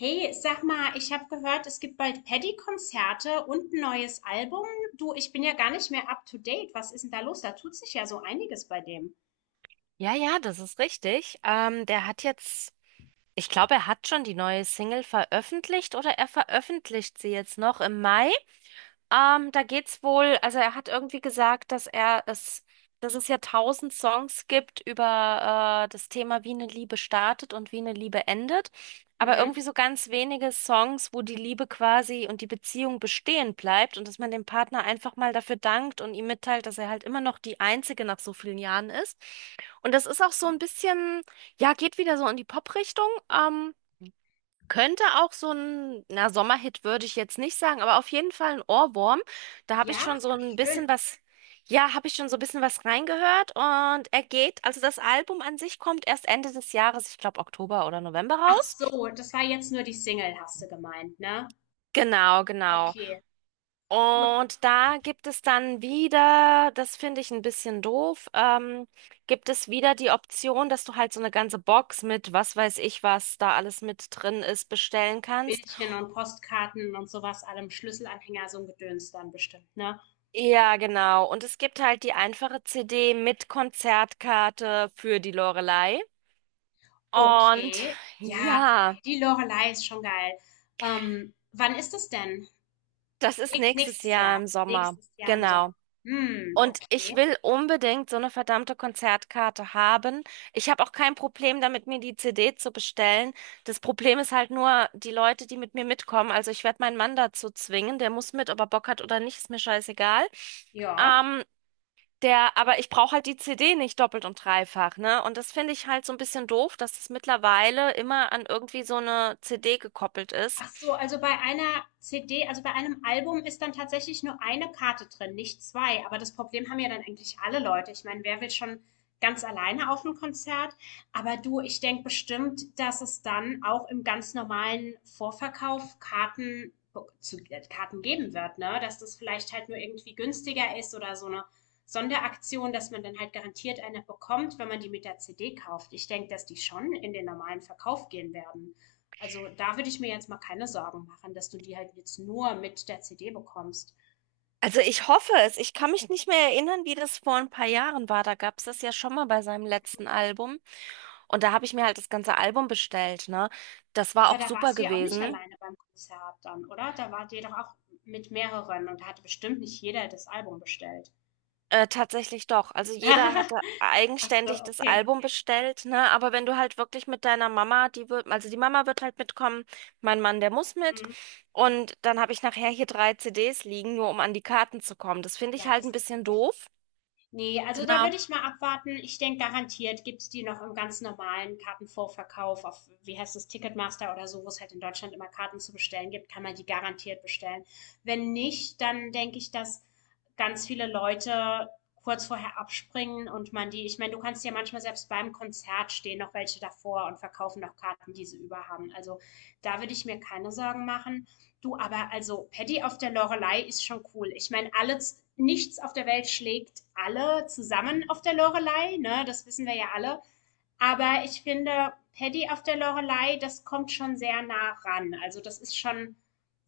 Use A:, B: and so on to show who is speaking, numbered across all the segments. A: Hey, sag mal, ich habe gehört, es gibt bald Paddy-Konzerte und ein neues Album. Du, ich bin ja gar nicht mehr up to date. Was ist denn da los? Da tut sich ja so einiges bei dem.
B: Ja, ja, das ist richtig. Der hat jetzt, ich glaube, er hat schon die neue Single veröffentlicht oder er veröffentlicht sie jetzt noch im Mai. Da geht's wohl, also er hat irgendwie gesagt, dass er es, dass es ja tausend Songs gibt über das Thema, wie eine Liebe startet und wie eine Liebe endet, aber
A: Mhm.
B: irgendwie so ganz wenige Songs, wo die Liebe quasi und die Beziehung bestehen bleibt und dass man dem Partner einfach mal dafür dankt und ihm mitteilt, dass er halt immer noch die Einzige nach so vielen Jahren ist. Und das ist auch so ein bisschen, ja, geht wieder so in die Pop-Richtung. Könnte auch so ein, na, Sommerhit würde ich jetzt nicht sagen, aber auf jeden Fall ein Ohrwurm. Da habe ich
A: Ja,
B: schon so
A: ach
B: ein
A: schön.
B: bisschen was, ja, habe ich schon so ein bisschen was reingehört und er geht, also das Album an sich kommt erst Ende des Jahres, ich glaube Oktober oder November
A: Ach
B: raus.
A: so, das war jetzt nur die Single, hast du gemeint, ne?
B: Genau, genau.
A: Okay, gut.
B: Und da gibt es dann wieder, das finde ich ein bisschen doof, gibt es wieder die Option, dass du halt so eine ganze Box mit was weiß ich was da alles mit drin ist bestellen kannst.
A: Bildchen und Postkarten und sowas, allem Schlüsselanhänger, so ein Gedöns dann bestimmt, ne?
B: Ja, genau. Und es gibt halt die einfache CD mit Konzertkarte für die Loreley. Und
A: Okay, ja,
B: ja,
A: Paddy Lorelei ist schon geil. Wann ist das denn?
B: das ist nächstes
A: Nächstes
B: Jahr
A: Jahr.
B: im Sommer.
A: Nächstes Jahr im Sommer.
B: Genau.
A: Hm,
B: Und ich
A: okay.
B: will unbedingt so eine verdammte Konzertkarte haben. Ich habe auch kein Problem damit, mir die CD zu bestellen. Das Problem ist halt nur die Leute, die mit mir mitkommen. Also ich werde meinen Mann dazu zwingen. Der muss mit, ob er Bock hat oder nicht, ist mir scheißegal.
A: Ja.
B: Ähm, Der, aber ich brauche halt die CD nicht doppelt und dreifach, ne? Und das finde ich halt so ein bisschen doof, dass es mittlerweile immer an irgendwie so eine CD gekoppelt ist.
A: Ach so, also bei einer CD, also bei einem Album ist dann tatsächlich nur eine Karte drin, nicht zwei. Aber das Problem haben ja dann eigentlich alle Leute. Ich meine, wer will schon ganz alleine auf ein Konzert? Aber du, ich denke bestimmt, dass es dann auch im ganz normalen Vorverkauf Karten zu Karten geben wird, ne? Dass das vielleicht halt nur irgendwie günstiger ist oder so eine Sonderaktion, dass man dann halt garantiert eine bekommt, wenn man die mit der CD kauft. Ich denke, dass die schon in den normalen Verkauf gehen werden. Also da würde ich mir jetzt mal keine Sorgen machen, dass du die halt jetzt nur mit der CD bekommst.
B: Also ich hoffe es. Ich kann mich nicht mehr erinnern, wie das vor ein paar Jahren war. Da gab es das ja schon mal bei seinem letzten Album. Und da habe ich mir halt das ganze Album bestellt, ne? Das war
A: Aber
B: auch
A: da
B: super
A: warst du ja auch nicht
B: gewesen.
A: alleine beim Konzert dann, oder? Da wart ihr doch auch mit mehreren und da hatte bestimmt nicht jeder das Album bestellt.
B: Tatsächlich doch. Also jeder hatte
A: Ach so,
B: eigenständig das
A: okay.
B: Album bestellt, ne? Aber wenn du halt wirklich mit deiner Mama, die wird, also die Mama wird halt mitkommen, mein Mann, der muss mit.
A: Hm.
B: Und dann habe ich nachher hier drei CDs liegen, nur um an die Karten zu kommen. Das finde
A: Ja,
B: ich halt
A: das
B: ein
A: ist
B: bisschen
A: doof.
B: doof.
A: Nee, also da
B: Genau.
A: würde ich mal abwarten. Ich denke, garantiert gibt's die noch im ganz normalen Kartenvorverkauf auf, wie heißt das, Ticketmaster oder so, wo es halt in Deutschland immer Karten zu bestellen gibt, kann man die garantiert bestellen. Wenn nicht, dann denke ich, dass ganz viele Leute kurz vorher abspringen und man die, ich meine, du kannst ja manchmal selbst beim Konzert stehen noch welche davor und verkaufen noch Karten, die sie über haben. Also da würde ich mir keine Sorgen machen. Du, aber also Paddy auf der Lorelei ist schon cool. Ich meine, alle, nichts auf der Welt schlägt alle zusammen auf der Lorelei, ne? Das wissen wir ja alle. Aber ich finde, Paddy auf der Lorelei, das kommt schon sehr nah ran. Also das ist schon,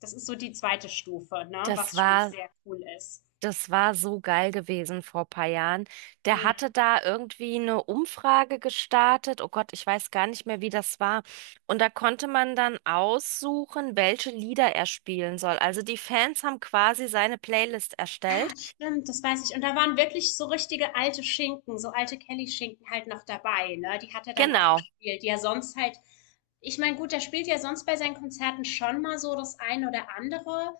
A: das ist so die zweite Stufe, ne?
B: Das
A: Was schon
B: war
A: sehr cool ist.
B: Das war so geil gewesen vor paar Jahren. Der
A: Mm.
B: hatte da irgendwie eine Umfrage gestartet. Oh Gott, ich weiß gar nicht mehr, wie das war. Und da konnte man dann aussuchen, welche Lieder er spielen soll. Also die Fans haben quasi seine Playlist
A: Ah,
B: erstellt.
A: stimmt, das weiß ich. Und da waren wirklich so richtige alte Schinken, so alte Kelly-Schinken halt noch dabei, ne? Die hat er dann auch
B: Genau.
A: gespielt, die ja sonst halt, ich meine, gut, der spielt ja sonst bei seinen Konzerten schon mal so das eine oder andere,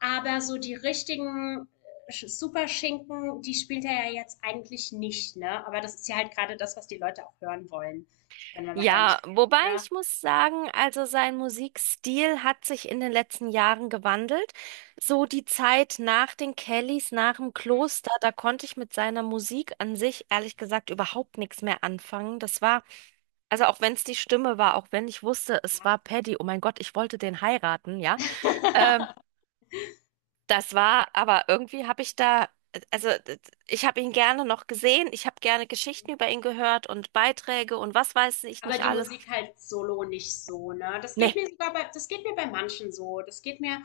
A: aber so die richtigen Superschinken, die spielt er ja jetzt eigentlich nicht, ne? Aber das ist ja halt gerade das, was die Leute auch hören wollen, wenn wir mal ehrlich
B: Ja,
A: sind,
B: wobei
A: ne?
B: ich muss sagen, also sein Musikstil hat sich in den letzten Jahren gewandelt. So die Zeit nach den Kellys, nach dem Kloster, da konnte ich mit seiner Musik an sich ehrlich gesagt überhaupt nichts mehr anfangen. Das war, also auch wenn es die Stimme war, auch wenn ich wusste, es war Paddy, oh mein Gott, ich wollte den heiraten, ja. Ähm,
A: Ja.
B: das war, aber irgendwie habe ich da, also d- ich habe ihn gerne noch gesehen, ich habe gerne Geschichten über ihn gehört und Beiträge und was weiß ich
A: Aber
B: nicht
A: die
B: alles.
A: Musik halt solo nicht so, ne? Das geht
B: Nee,
A: mir sogar bei, das geht mir bei manchen so. Das geht mir,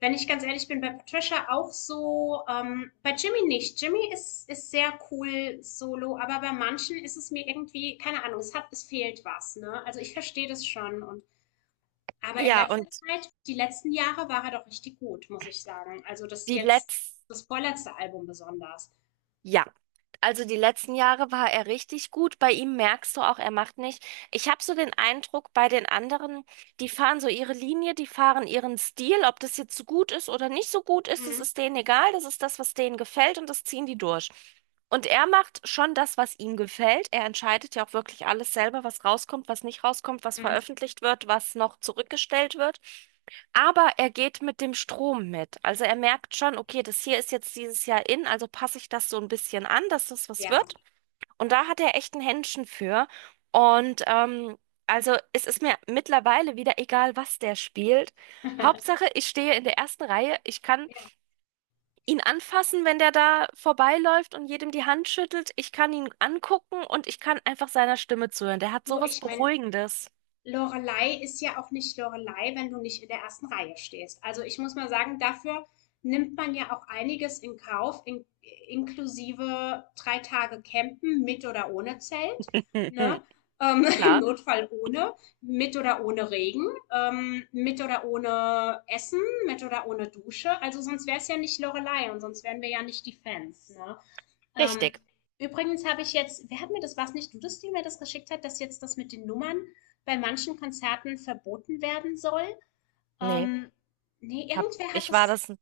A: wenn ich ganz ehrlich bin, bei Patricia auch so, bei Jimmy nicht. Jimmy ist, ist sehr cool solo, aber bei manchen ist es mir irgendwie, keine Ahnung, es hat, es fehlt was, ne? Also ich verstehe das schon und, aber in
B: ja, und
A: letzter Zeit, die letzten Jahre war er doch richtig gut, muss ich sagen. Also das
B: die
A: jetzt,
B: letzten,
A: das vorletzte Album besonders.
B: ja, die letzten Jahre war er richtig gut. Bei ihm merkst du auch, er macht nicht. Ich habe so den Eindruck, bei den anderen, die fahren so ihre Linie, die fahren ihren Stil, ob das jetzt so gut ist oder nicht so gut ist, das
A: Mhm.
B: ist denen egal, das ist das, was denen gefällt und das ziehen die durch. Und er macht schon das, was ihm gefällt. Er entscheidet ja auch wirklich alles selber, was rauskommt, was nicht rauskommt, was
A: Mhm.
B: veröffentlicht wird, was noch zurückgestellt wird. Aber er geht mit dem Strom mit. Also er merkt schon, okay, das hier ist jetzt dieses Jahr in, also passe ich das so ein bisschen an, dass das was
A: Ja.
B: wird. Und da hat er echt ein Händchen für. Und also es ist mir mittlerweile wieder egal, was der spielt. Hauptsache, ich stehe in der ersten Reihe. Ich kann
A: Ja,
B: ihn anfassen, wenn der da vorbeiläuft und jedem die Hand schüttelt. Ich kann ihn angucken und ich kann einfach seiner Stimme zuhören. Der hat
A: du,
B: sowas
A: ich meine,
B: Beruhigendes.
A: Lorelei ist ja auch nicht Lorelei, wenn du nicht in der ersten Reihe stehst. Also ich muss mal sagen, dafür nimmt man ja auch einiges in Kauf, in, inklusive 3 Tage Campen mit oder ohne Zelt, ne? Im
B: Klar,
A: Notfall ohne, mit oder ohne Regen, mit oder ohne Essen, mit oder ohne Dusche. Also sonst wäre es ja nicht Lorelei und sonst wären wir ja nicht die Fans, ne? Ähm,
B: richtig.
A: übrigens habe ich jetzt, wer hat mir das, was nicht du das, die mir das geschickt hat, dass jetzt das mit den Nummern bei manchen Konzerten verboten werden soll?
B: Nee.
A: Ähm, Nee,
B: Hab,
A: irgendwer hat
B: ich war
A: das,
B: das,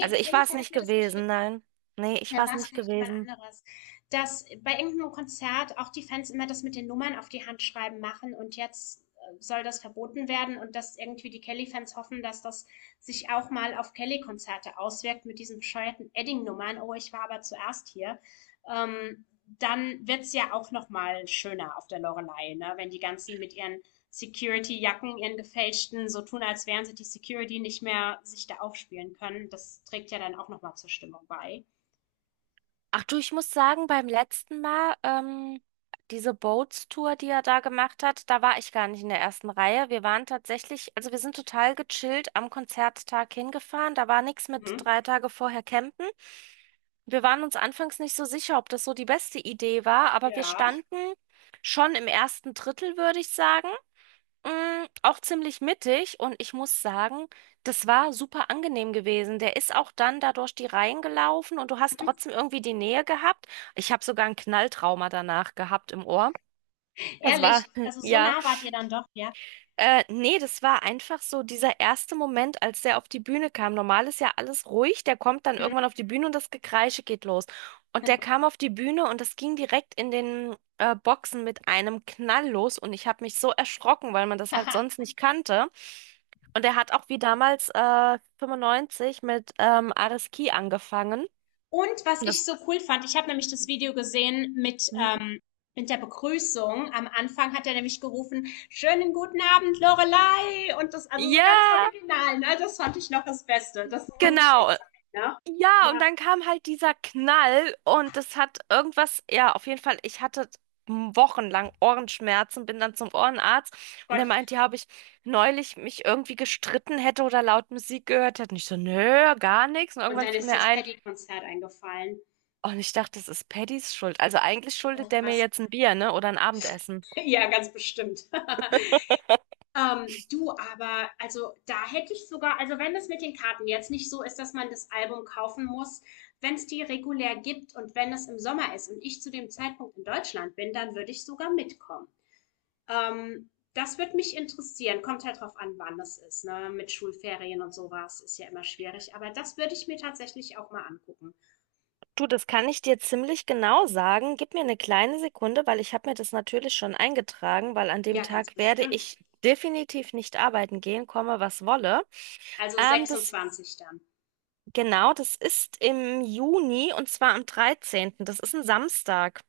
B: also ich war es
A: irgendwer hat
B: nicht
A: mir das
B: gewesen,
A: geschickt.
B: nein. Nee, ich
A: Dann
B: war
A: war
B: es
A: es
B: nicht
A: vielleicht jemand
B: gewesen.
A: anderes. Dass bei irgendeinem Konzert auch die Fans immer das mit den Nummern auf die Hand schreiben machen und jetzt soll das verboten werden und dass irgendwie die Kelly-Fans hoffen, dass das sich auch mal auf Kelly-Konzerte auswirkt mit diesen bescheuerten Edding-Nummern. Oh, ich war aber zuerst hier. Ähm, dann wird's ja auch noch mal schöner auf der Loreley, ne? Wenn die ganzen mit ihren Security-Jacken, ihren gefälschten, so tun, als wären sie die Security nicht mehr, sich da aufspielen können. Das trägt ja dann auch noch mal zur Stimmung bei.
B: Ach du, ich muss sagen, beim letzten Mal, diese Boats-Tour, die er da gemacht hat, da war ich gar nicht in der ersten Reihe. Wir waren tatsächlich, also wir sind total gechillt am Konzerttag hingefahren. Da war nichts mit
A: Mhm.
B: 3 Tage vorher campen. Wir waren uns anfangs nicht so sicher, ob das so die beste Idee war, aber wir
A: Ja.
B: standen schon im ersten Drittel, würde ich sagen. Auch ziemlich mittig und ich muss sagen, das war super angenehm gewesen. Der ist auch dann da durch die Reihen gelaufen und du hast
A: Mhm.
B: trotzdem irgendwie die Nähe gehabt. Ich habe sogar ein Knalltrauma danach gehabt im Ohr. Das war,
A: Ehrlich, also so
B: ja.
A: nah wart ihr dann doch, ja.
B: Nee, das war einfach so dieser erste Moment, als der auf die Bühne kam. Normal ist ja alles ruhig, der kommt dann
A: Mhm.
B: irgendwann auf die Bühne und das Gekreische geht los. Und der kam auf die Bühne und das ging direkt in den Boxen mit einem Knall los und ich habe mich so erschrocken, weil man das halt
A: Haha.
B: sonst nicht kannte. Und er hat auch wie damals 95 mit Ares Key angefangen.
A: Und was ich
B: Das
A: so cool fand, ich habe nämlich das Video gesehen
B: Hm?
A: mit der Begrüßung. Am Anfang hat er nämlich gerufen, schönen guten Abend, Lorelei. Und das, also so
B: Ja,
A: ganz original, ne? Das fand ich noch das Beste. Das muss halt
B: genau.
A: sein, ne?
B: Ja, und
A: Ja,
B: dann kam halt dieser Knall und das hat irgendwas, ja, auf jeden Fall, ich hatte wochenlang Ohrenschmerzen, bin dann zum Ohrenarzt und der
A: Gott.
B: meint ja, habe ich neulich mich irgendwie gestritten hätte oder laut Musik gehört hätte. Und ich so, nö, gar nichts. Und
A: Und
B: irgendwann
A: dann
B: fiel
A: ist dir
B: mir
A: das
B: ein,
A: Paddy-Konzert eingefallen.
B: oh, und ich dachte, das ist Paddys Schuld. Also eigentlich
A: Oh,
B: schuldet der mir
A: krass.
B: jetzt ein Bier, ne, oder ein Abendessen.
A: Ja, ganz bestimmt. Du, aber also da hätte ich sogar, also wenn es mit den Karten jetzt nicht so ist, dass man das Album kaufen muss, wenn es die regulär gibt und wenn es im Sommer ist und ich zu dem Zeitpunkt in Deutschland bin, dann würde ich sogar mitkommen. Das würde mich interessieren. Kommt halt drauf an, wann das ist, ne? Mit Schulferien und sowas ist ja immer schwierig, aber das würde ich mir tatsächlich auch mal angucken.
B: Du, das kann ich dir ziemlich genau sagen. Gib mir eine kleine Sekunde, weil ich habe mir das natürlich schon eingetragen, weil an dem
A: Ja, ganz
B: Tag werde
A: bestimmt.
B: ich definitiv nicht arbeiten gehen, komme was wolle.
A: Also
B: Das
A: 26 dann.
B: genau, das ist im Juni und zwar am dreizehnten. Das ist ein Samstag.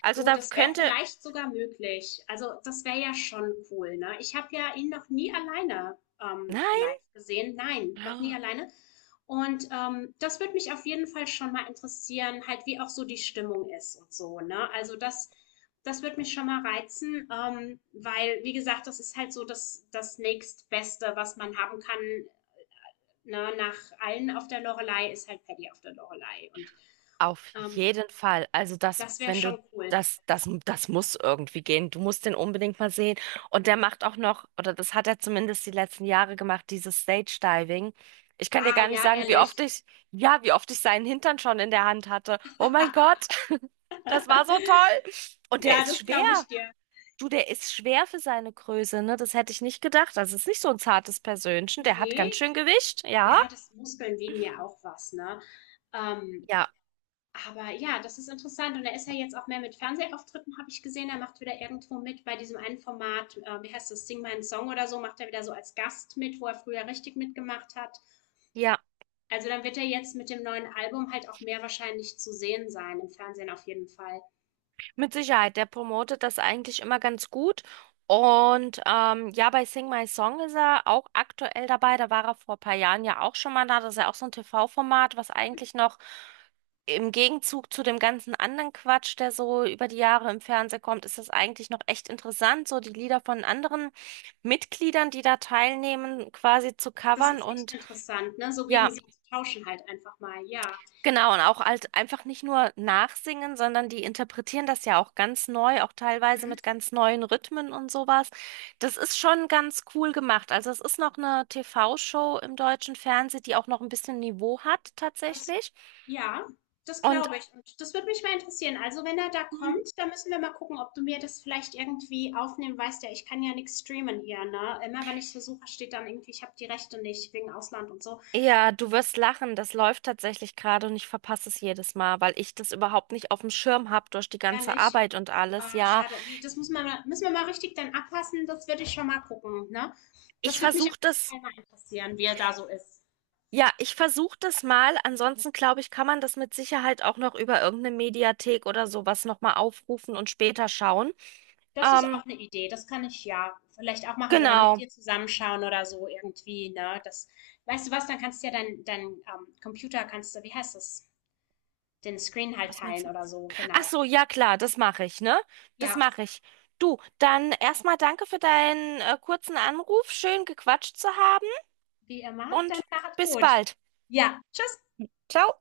B: Also
A: Du,
B: da
A: das wäre
B: könnte,
A: vielleicht sogar möglich. Also das wäre ja schon cool, ne? Ich habe ja ihn noch nie alleine live
B: nein.
A: gesehen. Nein, noch nie alleine. Und das würde mich auf jeden Fall schon mal interessieren, halt wie auch so die Stimmung ist und so, ne? Also das, das, würde mich schon mal reizen, weil, wie gesagt, das ist halt so das nächstbeste, was man haben kann, ne? Nach allen auf der Loreley ist halt Paddy auf der Loreley. Und
B: Auf
A: ähm,
B: jeden Fall. Also das,
A: das wäre
B: wenn du
A: schon cool.
B: das muss irgendwie gehen. Du musst den unbedingt mal sehen. Und der macht auch noch, oder das hat er zumindest die letzten Jahre gemacht, dieses Stage Diving. Ich kann dir
A: Ah,
B: gar nicht
A: ja,
B: sagen,
A: ehrlich.
B: wie oft ich seinen Hintern schon in der Hand hatte. Oh mein Gott, das war so toll. Und der
A: Ja,
B: ist
A: das
B: schwer.
A: glaube ich dir.
B: Du, der ist schwer für seine Größe, ne? Das hätte ich nicht gedacht. Das ist nicht so ein zartes Persönchen. Der hat ganz
A: Ne,
B: schön Gewicht. Ja,
A: ja, das Muskeln wegen ja auch was, ne? Ähm,
B: ja,
A: aber ja, das ist interessant. Und er ist ja jetzt auch mehr mit Fernsehauftritten, habe ich gesehen. Er macht wieder irgendwo mit bei diesem einen Format, wie heißt das, Sing meinen Song oder so, macht er wieder so als Gast mit, wo er früher richtig mitgemacht hat.
B: ja.
A: Also dann wird er jetzt mit dem neuen Album halt auch mehr wahrscheinlich zu sehen sein, im Fernsehen auf jeden Fall.
B: Mit Sicherheit, der promotet das eigentlich immer ganz gut. Und ja, bei Sing My Song ist er auch aktuell dabei. Da war er vor ein paar Jahren ja auch schon mal da. Das ist ja auch so ein TV-Format, was eigentlich noch im Gegenzug zu dem ganzen anderen Quatsch, der so über die Jahre im Fernsehen kommt, ist das eigentlich noch echt interessant, so die Lieder von anderen Mitgliedern, die da teilnehmen, quasi zu
A: Das
B: covern.
A: ist echt
B: Und
A: interessant, ne? So gegen
B: ja,
A: sie zu tauschen halt einfach mal, ja.
B: genau, und auch halt einfach nicht nur nachsingen, sondern die interpretieren das ja auch ganz neu, auch teilweise
A: Mhm.
B: mit ganz neuen Rhythmen und sowas. Das ist schon ganz cool gemacht. Also es ist noch eine TV-Show im deutschen Fernsehen, die auch noch ein bisschen Niveau hat
A: Das
B: tatsächlich.
A: Ja, das
B: Und
A: glaube ich. Und das würde mich mal interessieren. Also, wenn er da
B: Mhm.
A: kommt, dann müssen wir mal gucken, ob du mir das vielleicht irgendwie aufnehmen weißt. Ja, ich kann ja nichts streamen hier, ne? Immer wenn ich versuche, steht dann irgendwie, ich habe die Rechte nicht wegen Ausland und so.
B: Ja, du wirst lachen, das läuft tatsächlich gerade und ich verpasse es jedes Mal, weil ich das überhaupt nicht auf dem Schirm habe durch die ganze
A: Ehrlich.
B: Arbeit und alles.
A: Ah,
B: Ja,
A: schade. Nee, Das muss man, mal- müssen wir mal richtig dann abpassen. Das würde ich schon mal gucken, ne?
B: ich
A: Das würde mich auf
B: versuche
A: jeden
B: das
A: Fall mal interessieren, wie er da so ist.
B: Ja, ich versuche das mal. Ansonsten glaube ich, kann man das mit Sicherheit auch noch über irgendeine Mediathek oder sowas nochmal aufrufen und später schauen.
A: Das ist
B: Ähm,
A: auch eine Idee, das kann ich ja vielleicht auch machen oder Ja. mit
B: genau.
A: dir zusammenschauen oder so irgendwie, ne? Das weißt du was, dann kannst du ja dein Computer kannst du wie heißt das, den Screen halt
B: Was meinst
A: teilen
B: du?
A: oder so, genau.
B: Ach so, ja klar, das mache ich, ne? Das
A: Ja,
B: mache ich. Du, dann erstmal danke für deinen kurzen Anruf. Schön gequatscht zu haben
A: wie immer, dann
B: und
A: macht's
B: bis
A: gut.
B: bald.
A: Ja, tschüss.
B: Ciao.